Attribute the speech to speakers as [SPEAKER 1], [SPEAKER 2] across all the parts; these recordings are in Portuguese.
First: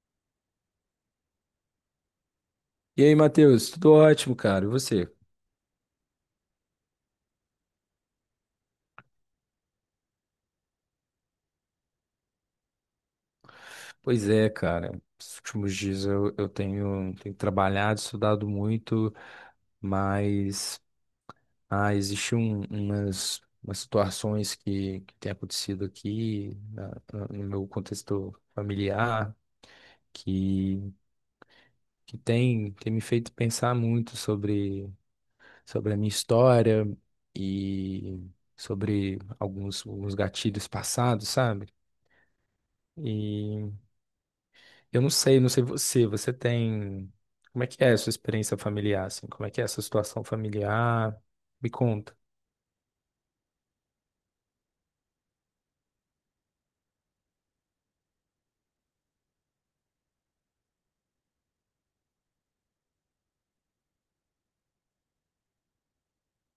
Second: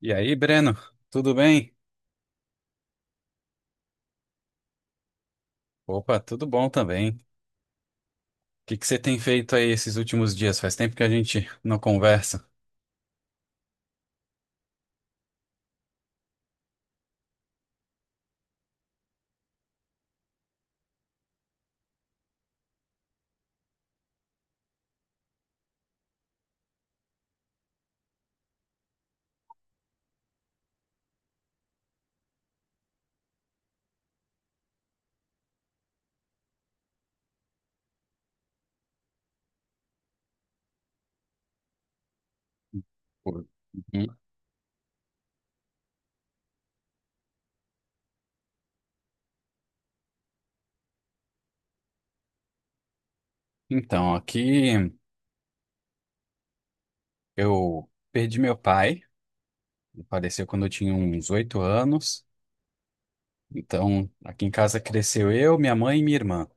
[SPEAKER 1] E aí, Breno, tudo bem?
[SPEAKER 2] E aí, Matheus, tudo ótimo, cara. E você?
[SPEAKER 1] Opa, tudo bom também. O que você tem feito aí esses últimos dias? Faz tempo que a gente não conversa.
[SPEAKER 2] Pois é, cara. Esses últimos dias eu tenho trabalhado, estudado muito, mas existe umas situações que têm acontecido aqui no meu contexto familiar que, que tem me feito pensar muito sobre a minha história e sobre alguns gatilhos passados, sabe?
[SPEAKER 1] Uhum.
[SPEAKER 2] E Eu não sei você tem. Como é que é a sua experiência familiar, assim? Como é que é a sua situação familiar? Me conta.
[SPEAKER 1] Então, aqui eu perdi meu pai, ele faleceu quando eu tinha uns oito anos. Então, aqui em casa cresceu eu, minha mãe e minha irmã.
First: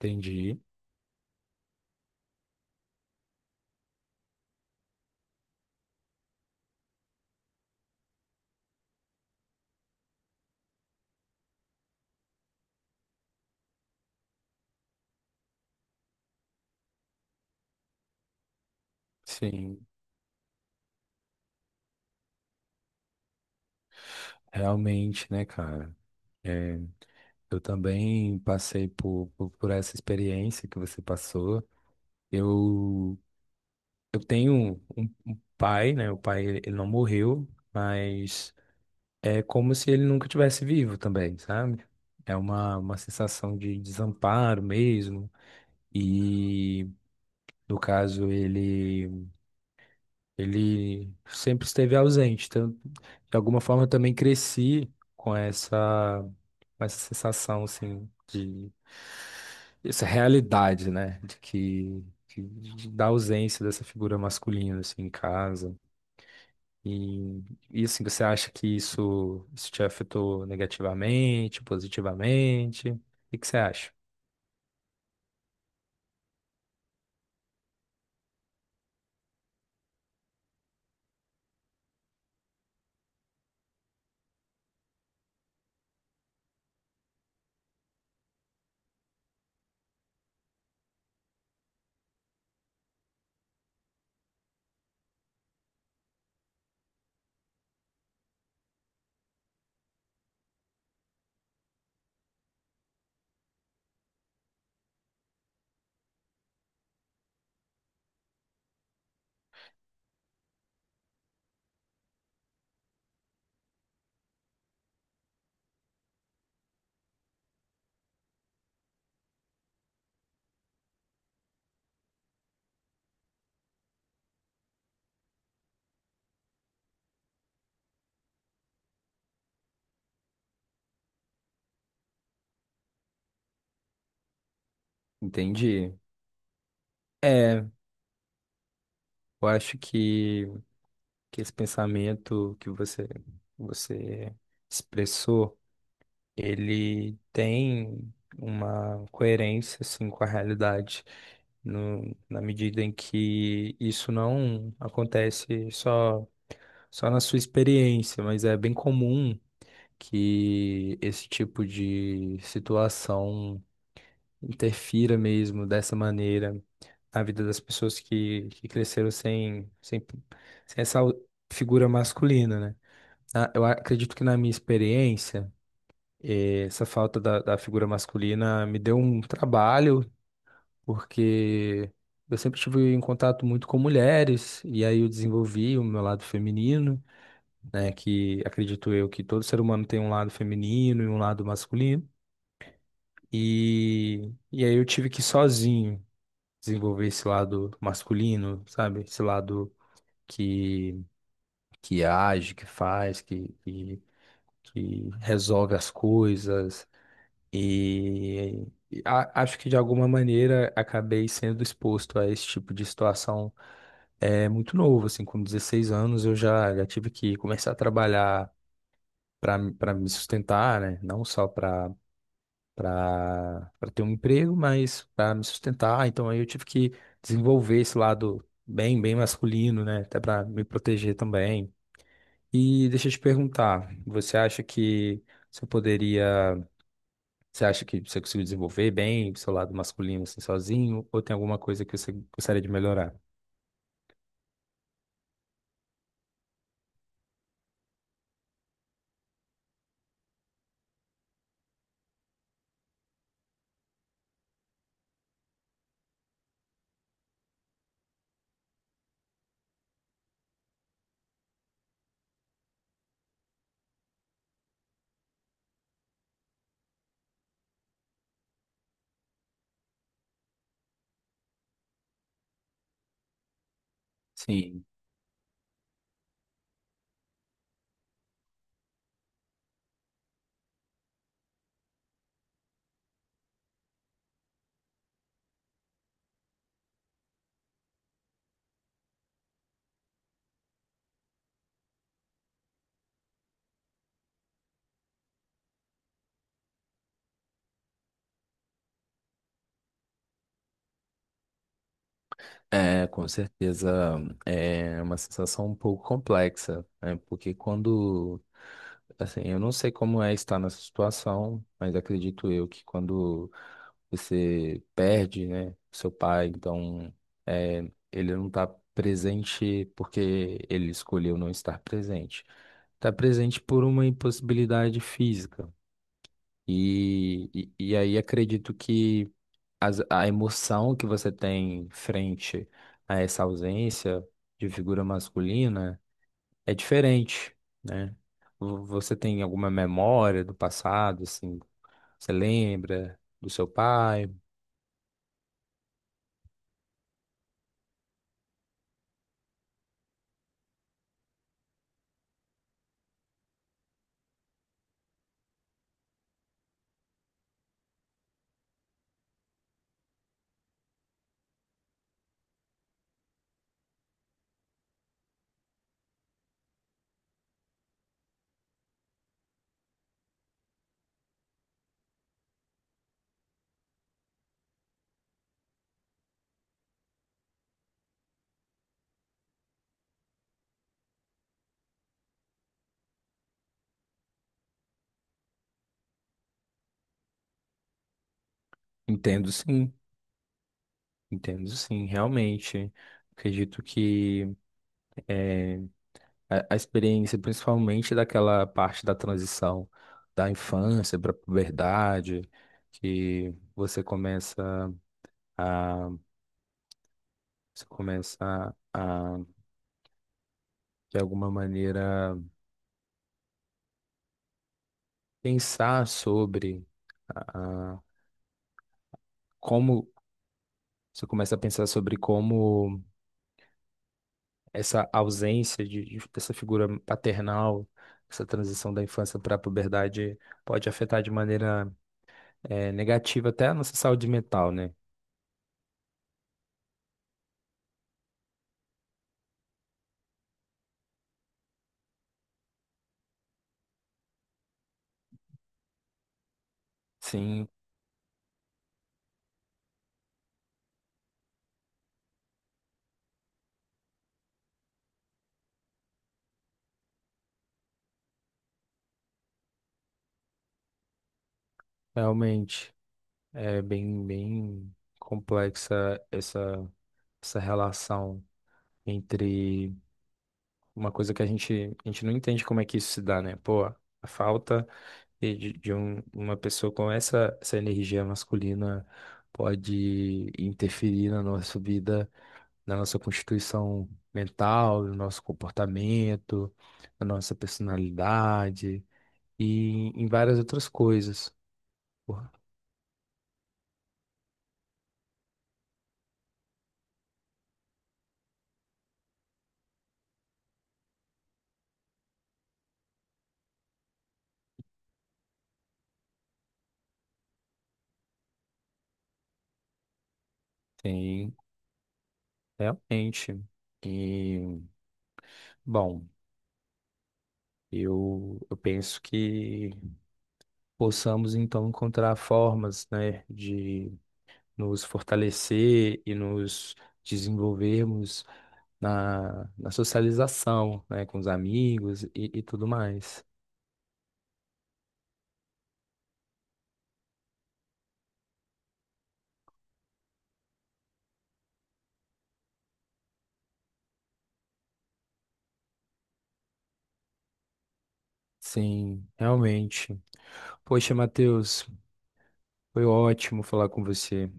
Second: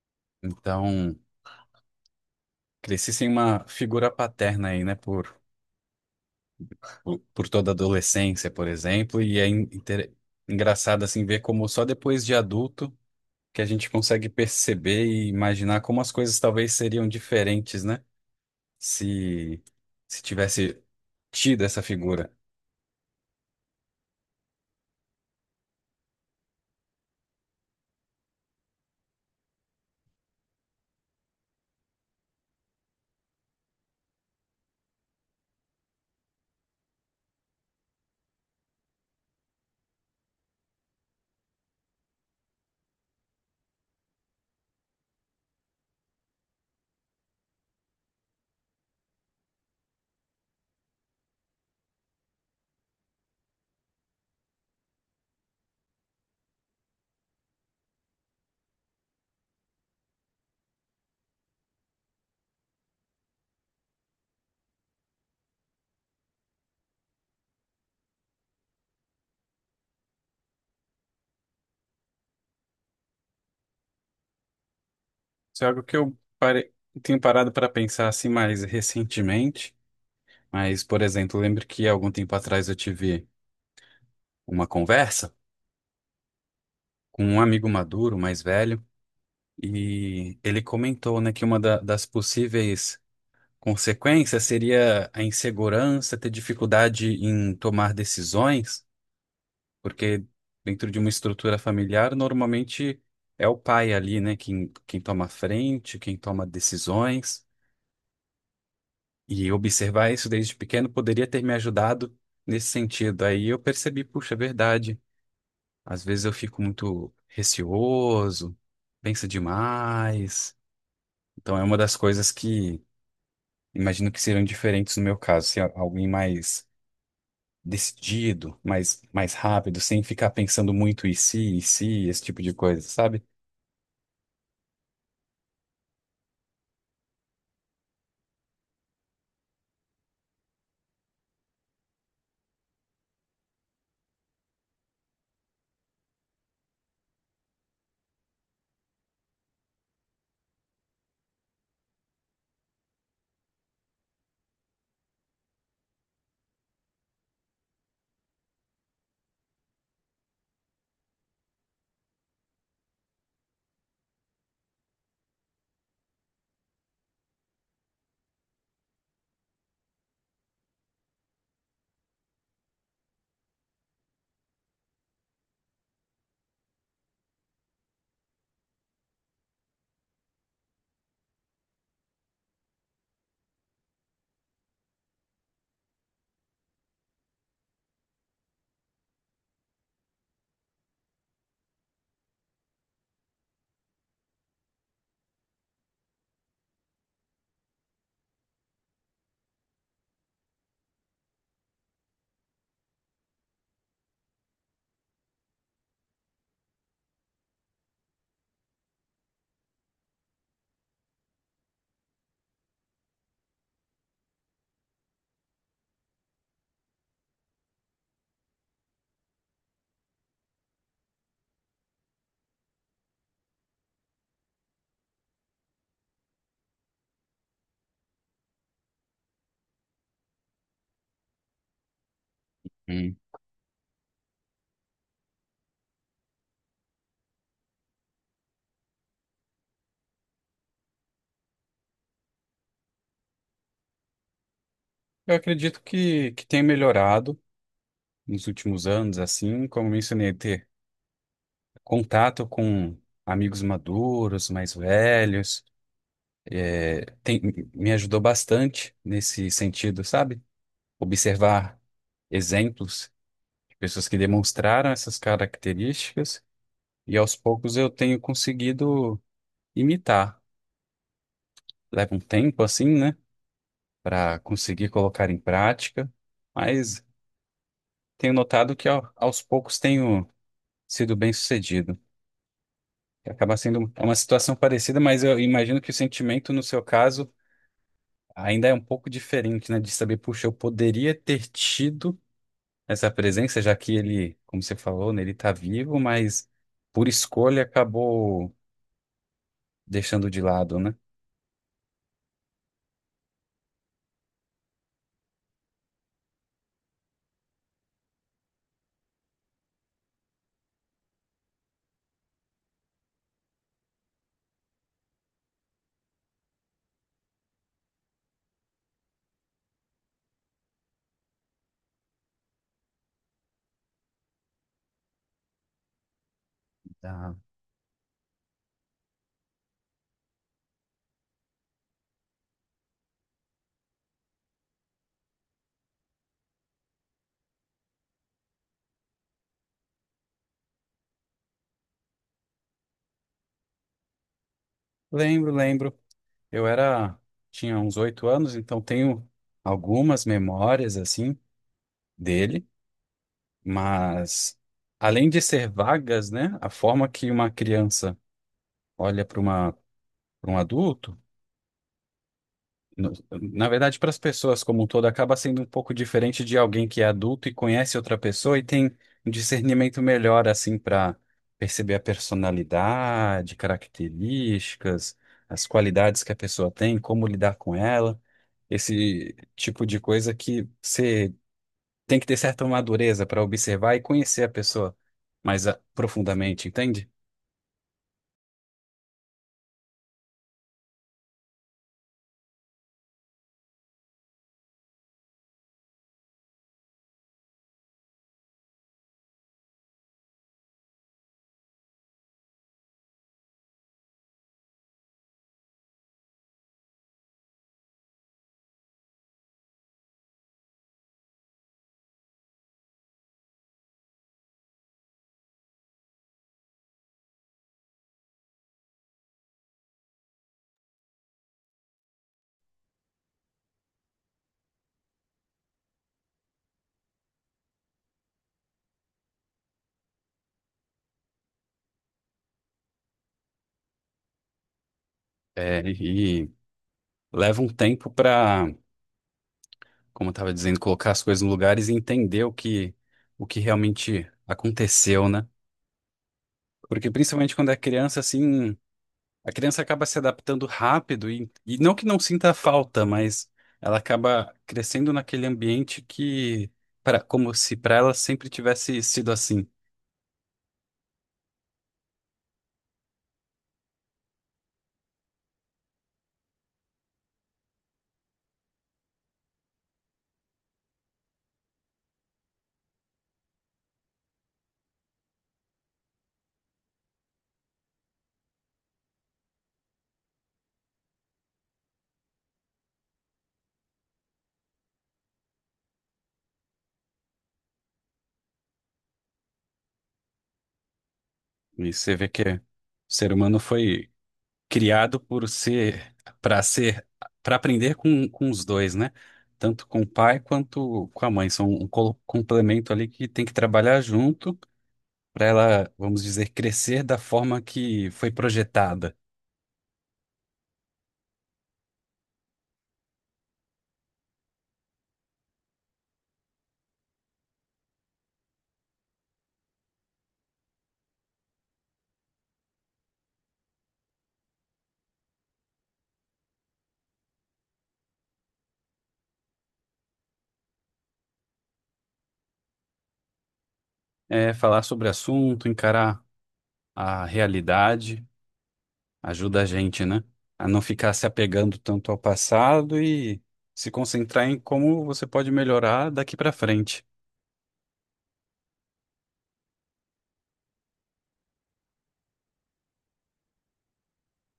[SPEAKER 2] Entendi.
[SPEAKER 1] Então, cresci sem uma figura paterna aí, né, por toda a adolescência, por exemplo, e é engraçado assim ver como só depois de adulto que a gente consegue perceber e imaginar como as coisas talvez seriam diferentes, né? Se,
[SPEAKER 2] Sim,
[SPEAKER 1] Se tivesse tido essa figura.
[SPEAKER 2] realmente, né, cara? É, eu também passei por essa experiência que você passou. Eu, eu tenho um pai, né? O pai, ele não morreu, mas é como se ele nunca tivesse vivo também, sabe? É uma sensação de desamparo mesmo. e No caso, ele sempre esteve ausente. Então, de alguma forma, eu também cresci com essa, com essa sensação, assim, de essa realidade, né? De da ausência dessa figura masculina, assim, em casa. E, e assim, você acha que isso te afetou negativamente, positivamente? O que que você acha?
[SPEAKER 1] Isso é algo que eu tenho parado para pensar assim mais recentemente. Mas, por exemplo, eu lembro que algum tempo atrás eu tive uma conversa com um amigo maduro, mais velho, e ele comentou, né, que das possíveis consequências seria a insegurança, ter dificuldade em tomar decisões. Porque dentro de uma estrutura familiar, normalmente é o pai ali, né? Quem toma a frente, quem toma decisões. E observar isso desde pequeno poderia ter me ajudado nesse sentido. Aí eu percebi, puxa, é verdade. Às vezes eu fico muito receoso, penso demais. Então é uma das coisas que imagino que seriam diferentes no meu caso, ser alguém mais decidido, mais rápido, sem ficar pensando muito e se, esse tipo de coisa, sabe?
[SPEAKER 2] Entendi. É, eu acho que esse pensamento que você expressou, ele tem uma coerência assim com a realidade, no, na medida em que isso não acontece só na sua experiência, mas é bem comum que esse tipo de situação interfira mesmo dessa maneira na vida das pessoas que cresceram sem essa figura masculina, né? Eu acredito que na minha experiência, essa falta da figura masculina me deu um trabalho, porque eu sempre estive em contato muito com mulheres, e aí eu desenvolvi o meu lado feminino, né, que acredito eu que todo ser humano tem um lado feminino e um lado masculino, e aí eu tive que sozinho desenvolver esse lado masculino, sabe? Esse lado que, que age, que faz, que resolve as coisas. E Acho que de alguma maneira acabei sendo exposto a esse tipo de situação muito novo, assim, com 16 anos eu já tive que começar a trabalhar para me sustentar, né? Não só para ter um emprego, mas para me sustentar. Então aí eu tive que desenvolver esse lado bem bem masculino, né? Até para me proteger também. E deixa eu te perguntar, você poderia você acha que você conseguiu desenvolver bem o seu lado masculino assim sozinho? Ou tem alguma coisa que você gostaria de melhorar?
[SPEAKER 1] Eu acredito que tem melhorado nos últimos anos, assim, como eu mencionei, ter contato com amigos maduros, mais velhos, tem- me ajudou bastante nesse sentido, sabe? Observar exemplos de pessoas que demonstraram essas características e aos poucos eu tenho conseguido imitar. Leva um tempo, assim, né, para
[SPEAKER 2] Sim,
[SPEAKER 1] conseguir colocar em prática, mas tenho notado que aos poucos tenho sido bem-sucedido. Acaba sendo um, é uma situação parecida, mas eu imagino que o sentimento, no seu caso, ainda é um pouco diferente, né? De saber, puxa, eu poderia ter tido essa presença, já que ele, como você falou, né, ele está vivo, mas por escolha acabou deixando de lado, né?
[SPEAKER 2] é, com certeza é uma sensação um pouco complexa, né? Porque quando, assim, eu não sei como é estar nessa situação, mas acredito eu que quando você perde, né, seu pai, então ele não está presente porque ele escolheu não estar presente. Está presente por uma impossibilidade física.
[SPEAKER 1] Tá.
[SPEAKER 2] E, e aí acredito que a emoção que você tem frente a essa ausência de figura masculina é diferente, né? Você tem alguma memória do passado, assim? Você lembra do seu pai?
[SPEAKER 1] Lembro, lembro. Eu era, tinha uns oito anos, então tenho algumas memórias assim dele, mas além de ser vagas, né, a forma que uma criança olha para uma para um adulto no- na verdade, para as pessoas como um todo, acaba sendo um pouco diferente de alguém que é adulto e conhece outra pessoa e tem um discernimento melhor, assim, para perceber a personalidade, características, as qualidades que a pessoa tem, como lidar com ela, esse tipo de coisa que você tem que ter certa madureza para observar e conhecer a pessoa mais ah, profundamente, entende?
[SPEAKER 2] Entendo sim, entendo sim, realmente. Acredito que eh, a experiência, principalmente daquela parte da transição da infância para a puberdade, que a, você começa a, de alguma maneira, pensar sobre a, a- como você começa a pensar sobre como essa ausência dessa figura paternal, essa transição da infância para a puberdade pode afetar de maneira negativa até a nossa saúde mental, né?
[SPEAKER 1] É, e leva um tempo para. Como eu estava dizendo, colocar as coisas nos lugares e entender o que realmente aconteceu, né? Porque principalmente
[SPEAKER 2] Sim,
[SPEAKER 1] quando é criança, assim, a criança acaba se adaptando rápido e não que não sinta falta, mas ela acaba crescendo naquele ambiente que, para, como se para ela sempre tivesse sido assim.
[SPEAKER 2] realmente. É bem, bem complexa essa relação entre uma coisa que a gente não entende como é que isso se dá, né? Pô, a falta uma pessoa com essa energia masculina pode interferir na nossa vida, na nossa constituição mental, no nosso comportamento, na nossa personalidade e em várias outras coisas.
[SPEAKER 1] E você vê
[SPEAKER 2] Pô,
[SPEAKER 1] que o ser humano foi criado por ser para ser para aprender com os dois, né? Tanto com o pai quanto com a mãe. São um complemento ali que tem que trabalhar junto para ela, vamos dizer, crescer da forma que foi projetada.
[SPEAKER 2] tem realmente. E, bom. Eu penso que possamos então encontrar formas, né, de nos fortalecer e nos desenvolvermos na socialização, né, com os amigos e tudo mais.
[SPEAKER 1] É, falar sobre assunto, encarar a realidade, ajuda a gente, né? A não ficar se apegando tanto ao passado e se concentrar em como você pode melhorar daqui para frente.
[SPEAKER 2] Sim, realmente. Poxa, Matheus, foi ótimo falar com você,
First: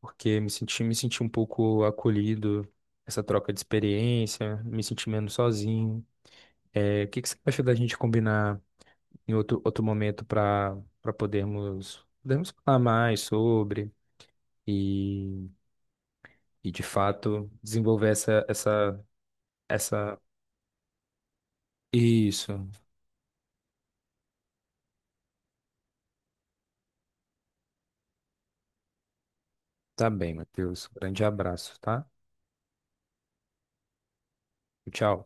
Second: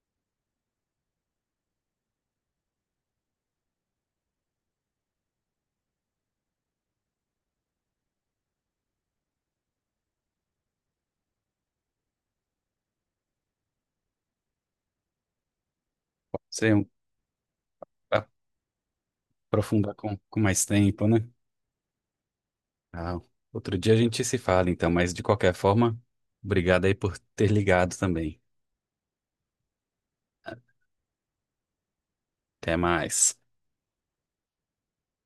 [SPEAKER 2] porque me senti um pouco acolhido, essa troca de experiência, me senti menos sozinho. É, o que que você acha da gente combinar em outro momento para podermos falar mais sobre e, e de
[SPEAKER 1] Você
[SPEAKER 2] fato desenvolver essa, essa,
[SPEAKER 1] aprofundar
[SPEAKER 2] essa.
[SPEAKER 1] com mais tempo, né?
[SPEAKER 2] Isso.
[SPEAKER 1] Ah, outro dia a gente se fala, então, mas de qualquer forma, obrigado aí por ter ligado também.
[SPEAKER 2] Tá bem, Matheus. Grande abraço, tá?
[SPEAKER 1] Até mais.
[SPEAKER 2] Tchau.